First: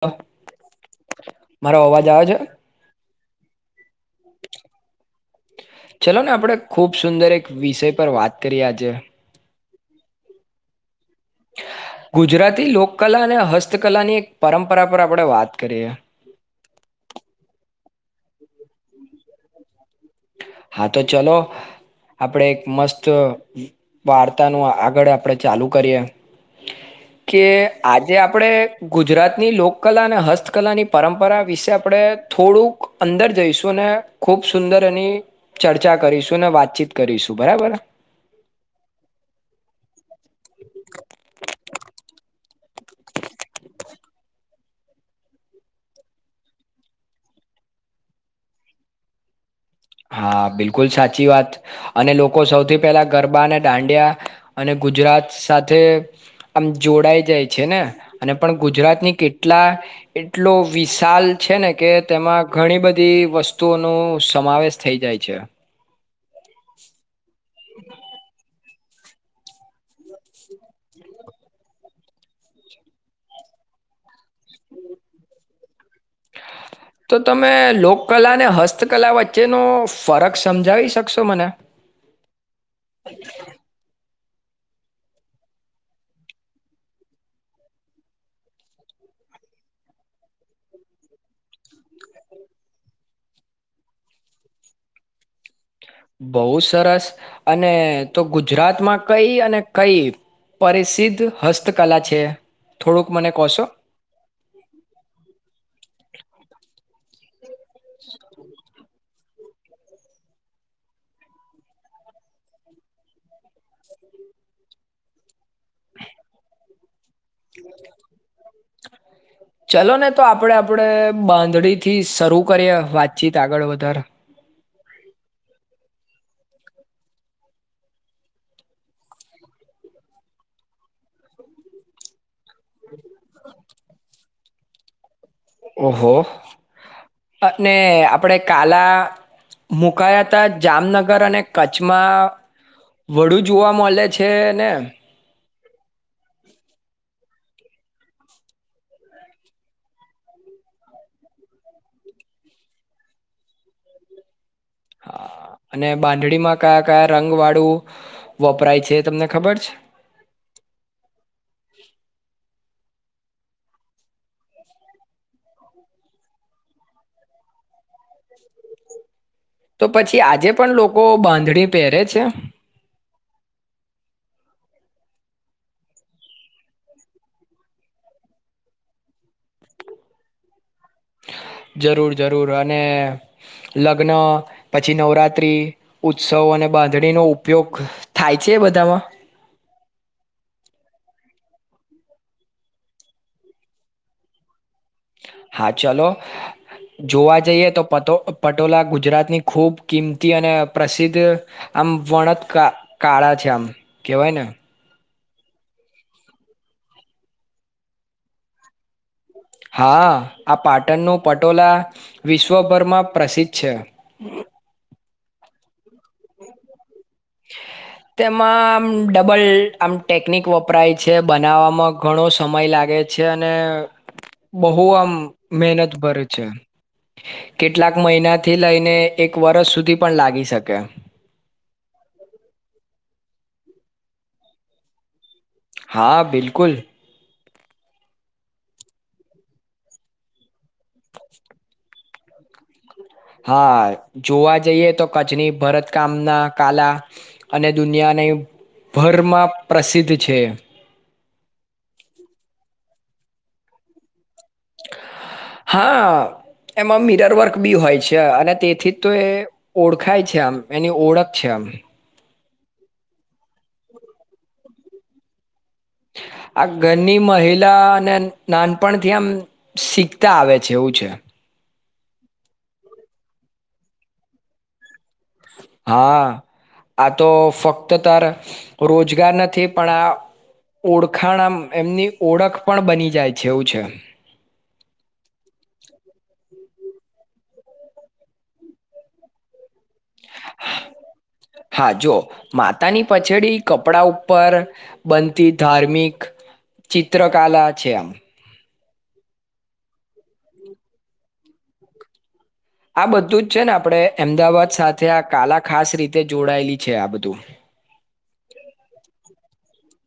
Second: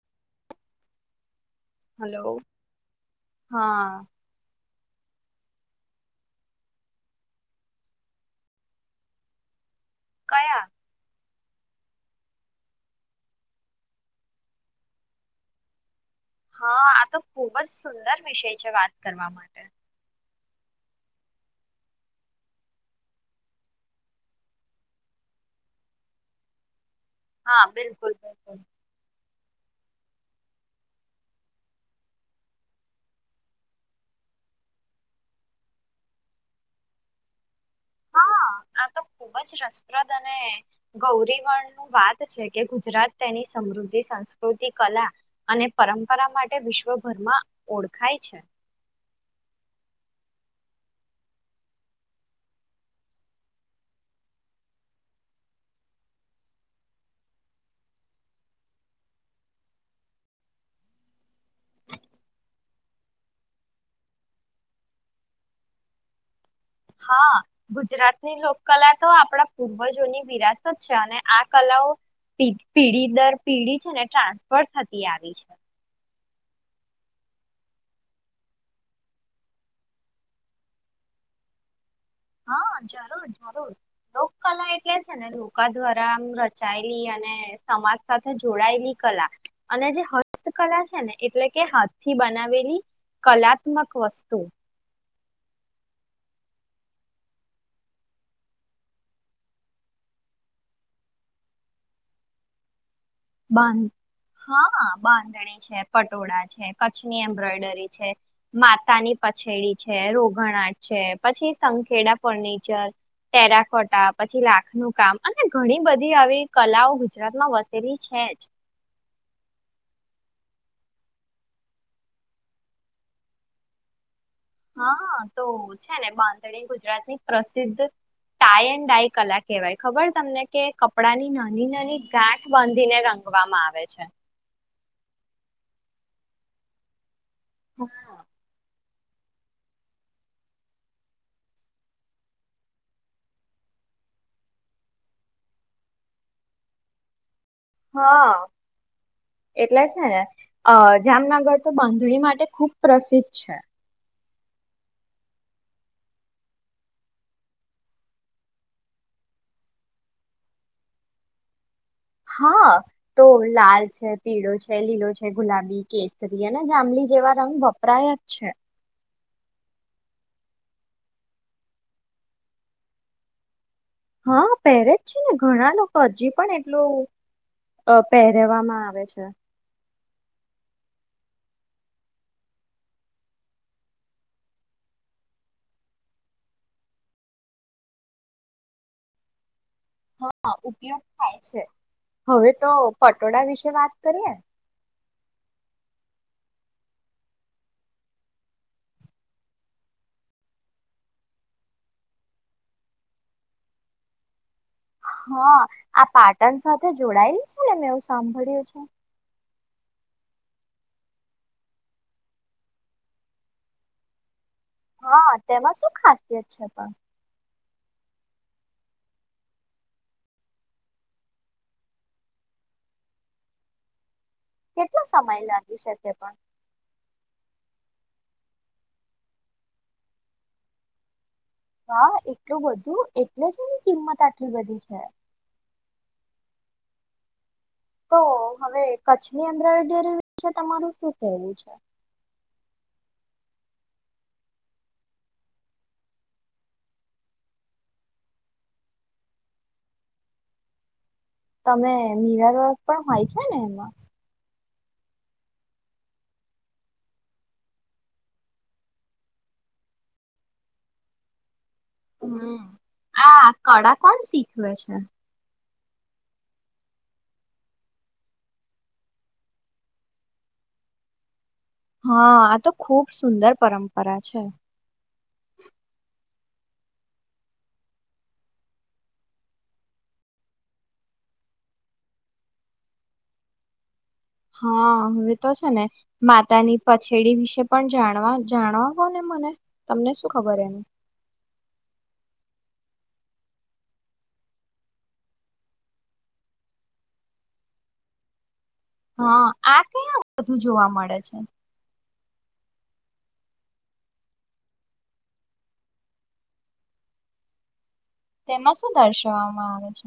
હા. મારો અવાજ આવે છે. હલો હા. ચલો ને આપણે ખુબ સુંદર એક વિષય પર વાત કરીએ આજે કયા ગુજરાતી લોકકલા અને હસ્તકલાની એક પરંપરા પર આપણેે વાત કરીએ હા આ તો ખુબ જ સુંદર વિષય છે વાત કરવા માટે હા તો ચલો આપડે એક મસ્ત વાર્તાનું આગળ આપડે ચાલુ કરીએ કે હા બિલકુલ આજે આપડે બિલકુલ ગુજરાત ની લોકકલા અને હસ્તકલાની પરંપરા વિષે આપણે થોડુંક અંદર જઈશું અને ખૂબ સુંદર ની ચર્ચા કરીશું વાતચીત કરીશું બરાબર હા આ તો ખૂબ જ રસપ્રદ અને ગૌરીવણ નું વાત છે કે ગુજરાત તેની સમૃદ્ધિ સંસ્કૃતિ કલા અને પરંપરા માટે વિશ્વભરમાં ઓળખાય છે હા બિલકુલ સાચી વાત અને લોકો સૌથી પહેલા ગરબા અને દાંડિયા અને ગુજરાત સાથે આમ જોડાઈ જાય છે ને અને પણ ગુજરાતની કેટલા એટલો વિશાલ છે ને કે તેમાં ઘણી બધી વસ્તુઓનો સમાવેશ થઈ જાય છે હા ગુજરાતની લોકકલા તો આપણા પૂર્વજોની વિરાસત છે અને આ કલાઓ પીઢી દર પીઢી છે ને ટ્રાન્સફર થતી આવી છે તો તમે લોકકલા અને હસ્તકલા વચ્ચેનો ફરક સમજાવી શકશો મને હા જરૂર જરૂર લોકકલા એટલે છે ને લોકા દ્વારામ રચાયેલી અને સમાજ સાથે જોડાયેલી કલા અને જે હસ્તકલા છે ને એટલે કે હાથ થી બનાવેલી કલાત્મક વસ્તુ બહુ સરસ અને તો ગુજરાતમાં કઈ અને કઈ પરિસિદ્ધ હસ્તકલા છે થોડુંક મને કહોશો બાંધ હા બાંધણી છે પટોળા છે ની એ્બ્રોડરી છે માતાની પછેડી છે રોઘણ આટ છે પછી સંખેડા ફર્નિચર ટેરાકોટા પછી લાખનું કામ અને ઘણી બધી આવી કલાઓ ગુજરાતમાં વસેલી છે જ ચલો ને તો આપડે આપણે બાંધડી થી શરૂ કરીએ વાતચીત આગળ વધારે હા તો છે ને બાંધણી ગુજરાત ની પ્રસિદ્ધ ટાઈ એન્ ડાય કલા કહેવાય ખબર તમને કે કપડાની નાની નાની ગાંઠ બાંધીને રંગવામાં આવે છે ઓહો અને આપડે કાલા મુકાયા હતા જામનગર અને કચ્છમાં વડુ જોવા મળે છે ને હા એટલે જ ને અ જામનગર તો બાંધણી માટે ખુબ પ્રસિદ્ધ છે હા અને બાંધડીમાં કયા કયા રંગ વાળું વપરાય છે તમને ખબર છે હા તો લાલ છે પીળો છે લીલો છે ગુલાબી કેસરી અને જાંમલી જેવા રંગ વપરાય જ છે તો પછી આજે પણ લોકો બાંધણી પહેરે છે હા પહેરે જ છે ને ઘણા લોકો હજી પણ એટલું પહેરવામાં આવે છે જરૂર જરૂર અને લગ્ન પછી નવરાત્રી ઉત્સવ અને બાંધણીનો ઉપયોગ થાય છે બધામાં હા ઉપયોગ થાય છે હવે તો પટોળા વિશે વાત કરીએ હા ચલો જોવા જઈએ તો પ પટોલાા ગુજરાતની ખૂબ કિંમતી અને પ્રસિદ્ધ આમ વણત કાળા છે આમ કેવાય ને હા આ પાટણ સાથે જોડાયેલ છેને મેં એવું સાંભળ્યું છે હા આ પાટણનું પટોલા વિશ્વભરમાં પ્રસિદ્ધ છે હા તેમાં શું ખાસિયત છે પણ તેમાં આમ ડબલ આમ ટેકનિક વપરાય છે બનાવવામાં ઘણો સમય લાગે છે અને બહુ કેટલો આમ સમય લાગી મહેનત શકે ભરે પણ છે કેટલાક મહિના થી લઈને એક વરષ સુધી પણ લાગી શકે હા એટલું બધું એ એટલે જ એની કિંમત આટલી બધી છે હા બિલકુલ તો હવે કચ્છની [unintelligible] વિશે તમારું શું કેવું છે હા જોવા જઈએ તો કચ્છની ભરત કામના કાલા અને દુનિયાની ભરમાં પ્રસિદ્ધ છે તમે [unintelligible] પણ હોય છે ને એમાં હા એમાં મિરર વર્ક ભી હોય છે અને તેથી તો એ ઓળખાય છે આમ એની ઓળખ છે આમ હમ આ કળા કોણ શીખવે છે આ ઘરની મહિલા અને નાનપણથી આમ શીખતા આવે છે એવું છે હા આ તો ખુબ સુંદર પરંપરા છે હા આ તો ફક્ત તારા રોજગાર નથી પણ આ ઓળખાણ એમની ઓળખ પણ બની જાય છે એવું છે હા હવે તો છે ને માતાની પછેડી વિશે પણ જાણવા જાણવા ને મને તમને શું ખબર એમ હા જો માતાની પછડી કપડા ઉપર બનતી ધાર્મિક ચિત્રકલા છે આમ હા આ કયા વધું જોવા મળે છે આ બધું જ છે ને આપણે અમદાવાદ સાથે આ કાલા ખાસ રીતે જોડાયેલી છે આ બધું તેમાં શું દર્શાવવામાં આ વે છે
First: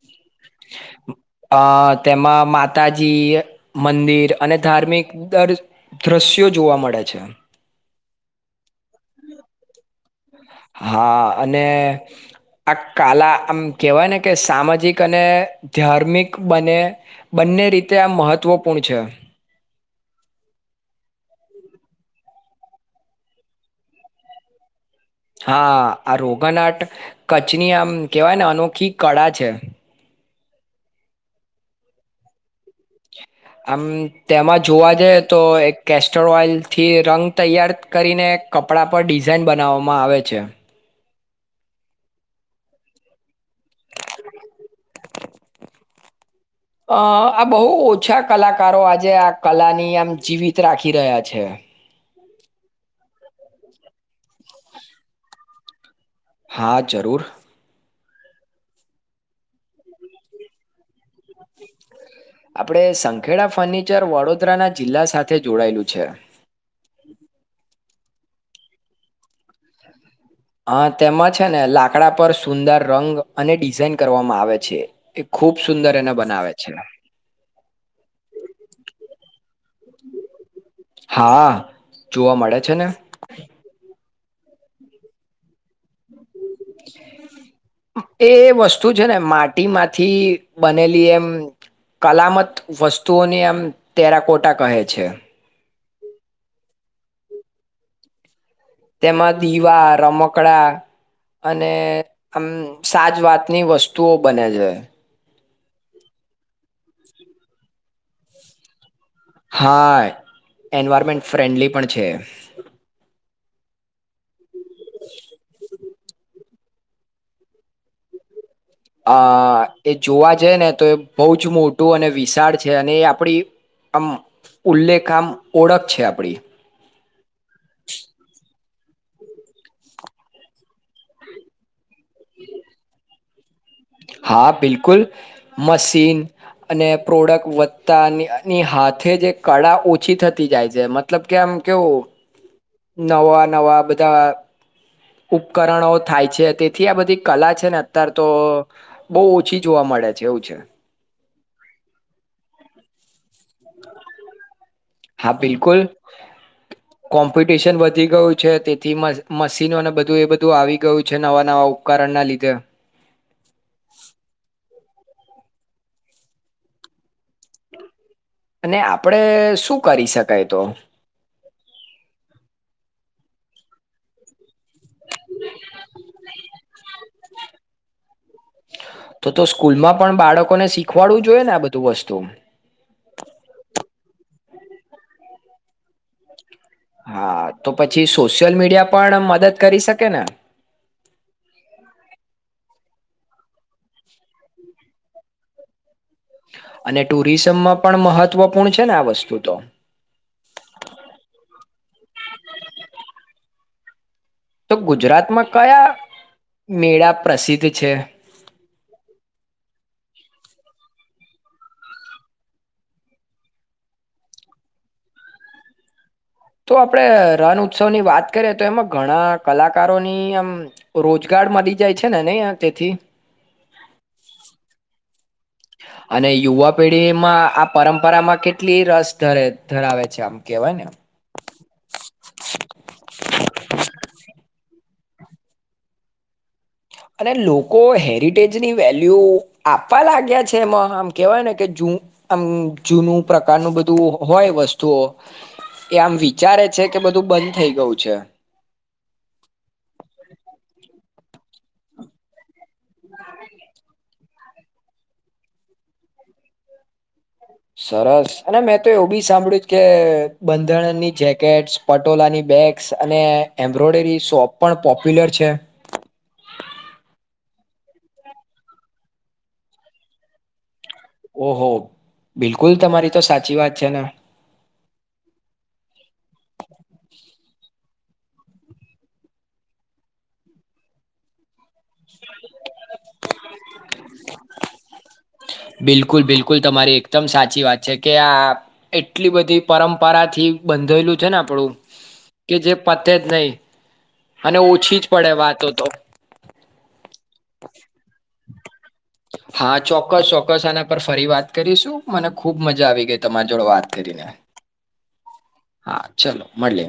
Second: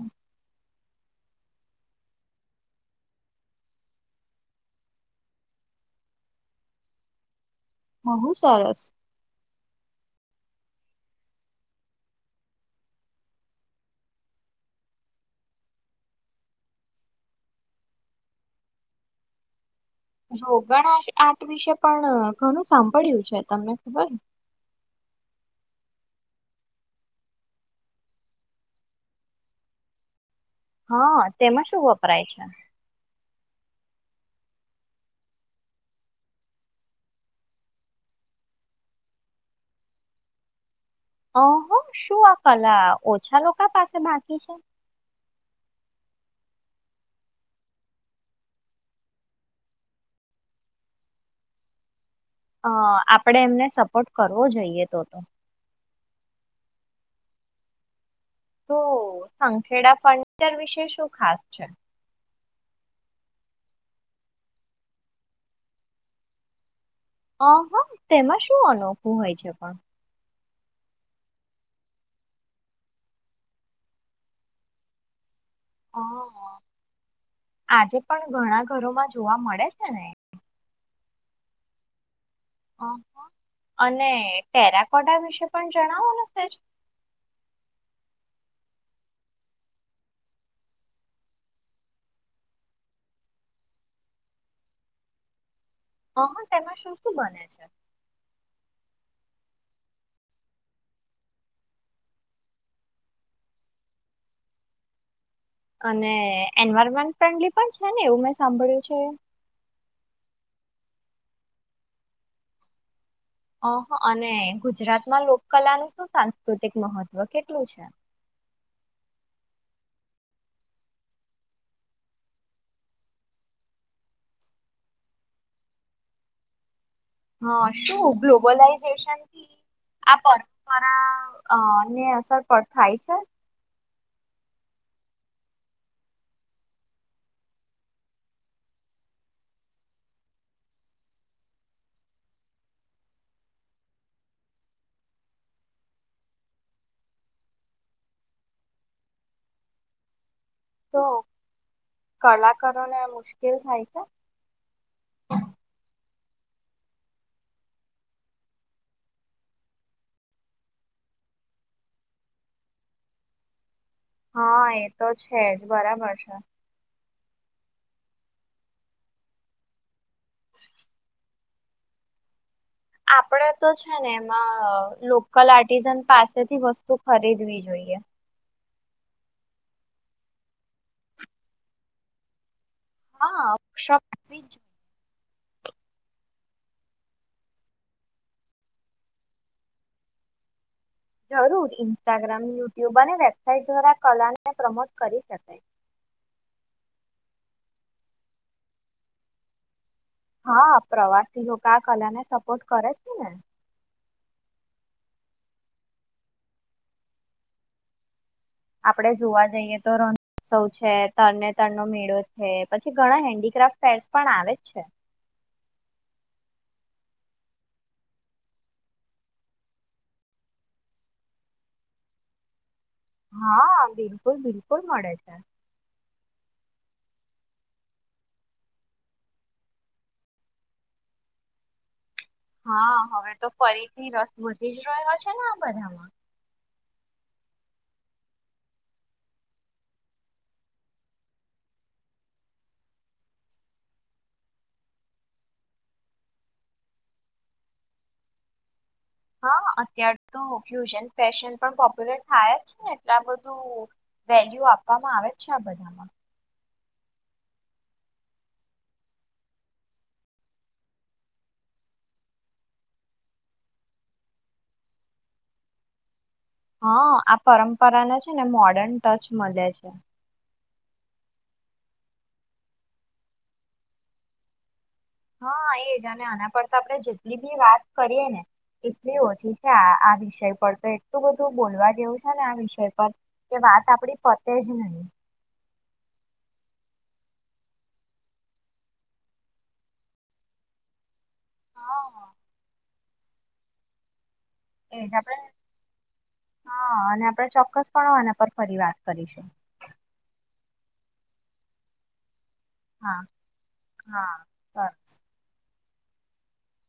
અ તેમાં માતાજી મંદિર અને ધાર્મિક દર દ્રશ્યો જોવા મળે છે બહુ સરસ હા અને આ કાલા આમ કહેવાય ને કે સામાજિક અને ધાર્મિક બને બંને રીતે આ મહત્વપૂર્ણ છે [unintelligible] આટ વિશે પણ ઘણું સાંભળ્યું છે તમને ખબર હા આ રોગન આર્ટ કચની આમ કેવાય ને અનોખી કળા છે હા તેમાં શું વપરાય છે આમ તેમાં જોવા જઈએ તો એક કેસ્ટર ઓઈલ થી રંગ તૈયાર કરીને કપડા પર ડિઝાાઈન બનાવવામાં આવે છે અહ શું આ કલા ઓછા લોકો પાસે બાકી છે અ આ બોઉ ઓછા કલાકારો આજે આ કલાની આમ જીવિત રાખી રહ્યા છે અ આપણેે એમને સપોર્ટ કરવો જોઈએ તો તો હા જરૂર તો સંખેડા ફર્નિચર વિષે શું ખાસ છે આપડે સંખેડા ફની ચર વડોદરાના જિલ્લા સાથે જોડાયેલું છે અ હ તેમાં શું અનોખું હોય છે પણ હા તેમાં છે ને લાકડા પર સુંદર રંગ અને ડિઝાઇન કરવામાં આવે છે ખૂબ સુંદર હ એને બનાવે છે આજે પણ ઘણા ઘરોમાં જોવા મળે છે ને હા જોવા મળે છે ને ને ટેરાકોટ વિશે પણ જણાવો એ વસ્તુ છે ને માટીમાંથી બનેલી એમ કલામત વસ્તુઓની એમ તેરાકોટા કહે છે હ તેમાં શું શું બને છે તેમાં દીવા રમકડા અને આમ સાજ વાતની વસ્તુઓ બને છે અને એન્વાયરમેન્ટ ફ્રેન્ડલી પણ છે ને એવું મેં સાંભળ્યું છે હા એન્વાયરમેન્ટ ફ્રેન્ડલી પણ છે ઓહ અને ગુજરાત માં લોક કલાનુંું શું સાંસ્ૃત સાકૃતિક મહત્વ કેટલું છે અ એ જોવા જઈ ને તો એ બહુ જ મોટું અને વિશાળ છે અને એ આપડી આમ ઉલ્લેખ આમ ઓળખ છે આપડી હા શું ગ્લોબલાઈઝ આ પરંપરા ને અસર થાય છે હા બિલકુલ મશીન અને પ્રોડક્ટ વધતાની હાથે જે કળા ઓછી થતી જાય છે મતલબ કે આમ કેવું નવા નવા બધા ઉપકરણો થાય છે તેથી આ બધી કલા છે ને અત્યારે તો બહુ ઓછી જોવા મળે છે છે તો કલાકારો ને મુશ્કેલ થાય છે હા બિલકુલ કોમ્પિટિશન વધી ગયું છે તેથી મશીનોને બધું એ બધું આવી ગયું છે નવા નવા ઉપકરણ ના લીધે હા એ તો છે જ બરાબર છે અને આપડે શું કરી શકાય તો આપડે તો છે ને એમાં લોકલ આર્ટિઝન પાસેથી વસ્તુ ખરીદવી જોઈએ તો તો સ્કૂલમાં પણ બાળકોને શીખવાડવું જોઈએ ને આ બધું વસ્તુ હા શોપ્રીજ હા તો પછી સોશિયલ મીડિયા પણ મદદ કરી શકે ને હું ઇન્સ્ટાગ્રામ ન યુબાની વેબસાાઈટ દ્વારા કલાને પ્રમોટ કરી શકાય અને ટુરિઝમમાં પણ મહત્વપૂર્ણ છે ને આ વસ્તુ તો હા પ્રવાસી લોકો આ કલા ને સપોર્ટ કરે છે ને તો ગુજરાતમાં કયા મેળા પ્રસિદ્ધ છે આપડે જોવા જઈએ તો રણોત્સવ છે તરને તરનોો મેળો છે પછી ઘણા હેન્ડીક્રાફ્ટ ફેર્સ પણ આવે જ છે તો આપણે રણ ઉત્સવની વાત કરીએ તો એમાં ઘણા કલાકારોની આમ રોજગાર મળી જાય છે ને નહીં તેથી હા બિલકુલ બિલકુલ મળે છે અને યુવા પેઢીમાં આ પરંપરામાં કેટલી રસ ધરે ધરાવે છે આમ કેહેવાય ને હા હવે તો ફરીથી રસ બ જ છે ને આ બધામાં અને લોકો હેરિટેજ ની વેલ્યુ આપવા લાગ્યા છે એમાં આમ કેવાય ને કે જ આમ જૂનું પ્રકારનું બધું હોય વસ્તુઓ એ આમ વિચારે છે કે બધું બંધ થઈ ગયું છે હા અત્યાર તો કયુ છે ફેશન પણ પોપ્યુલર થાય છે ને એટલા બધું વેલ્યુ આપવામાં આવે છે આ બધામાં સરસ અને મેં તો એવું બી સાંભળ્યું કે બંધણની જેકેટસ પટોલાની બેગ્સ અને એમ્બ્રોઈડરી શોપ પણ પોપ્યુલર છે હા આ પરંપરાને છે ને મોર્ડર્ન ટચ મળે છે ઓહો બિલકુલ તમારી તો સાચી વાત છે ને. હા એજ આના પર તો આપડણે જેટલી બી વાત કરીએ ને એટલી ઓછી છે આ આ વિષય પર તો એટલું બધું બોલવા એવું થ ને આ વિષય પર કે વાત આપડી પતે જ નહી. બિલકુલ બિલકુલ તમારી એકદમ સાચી વાત છે કે આ એટલી બધી પરંપરા થી બંધેલું જના પડું હા કે જે પત જ નહીં. અને ઓછી જ એજ પડે આપણે વાતો તો ચોક્કસપણો આના પર ફરી વાત કરીશું. ના પર ફરી વાત કરીશું મને ખુબ મજા આવી હા ગઈ તમારા જોડે વાત કરીને. હા સરસ હા ચાલો મળલે.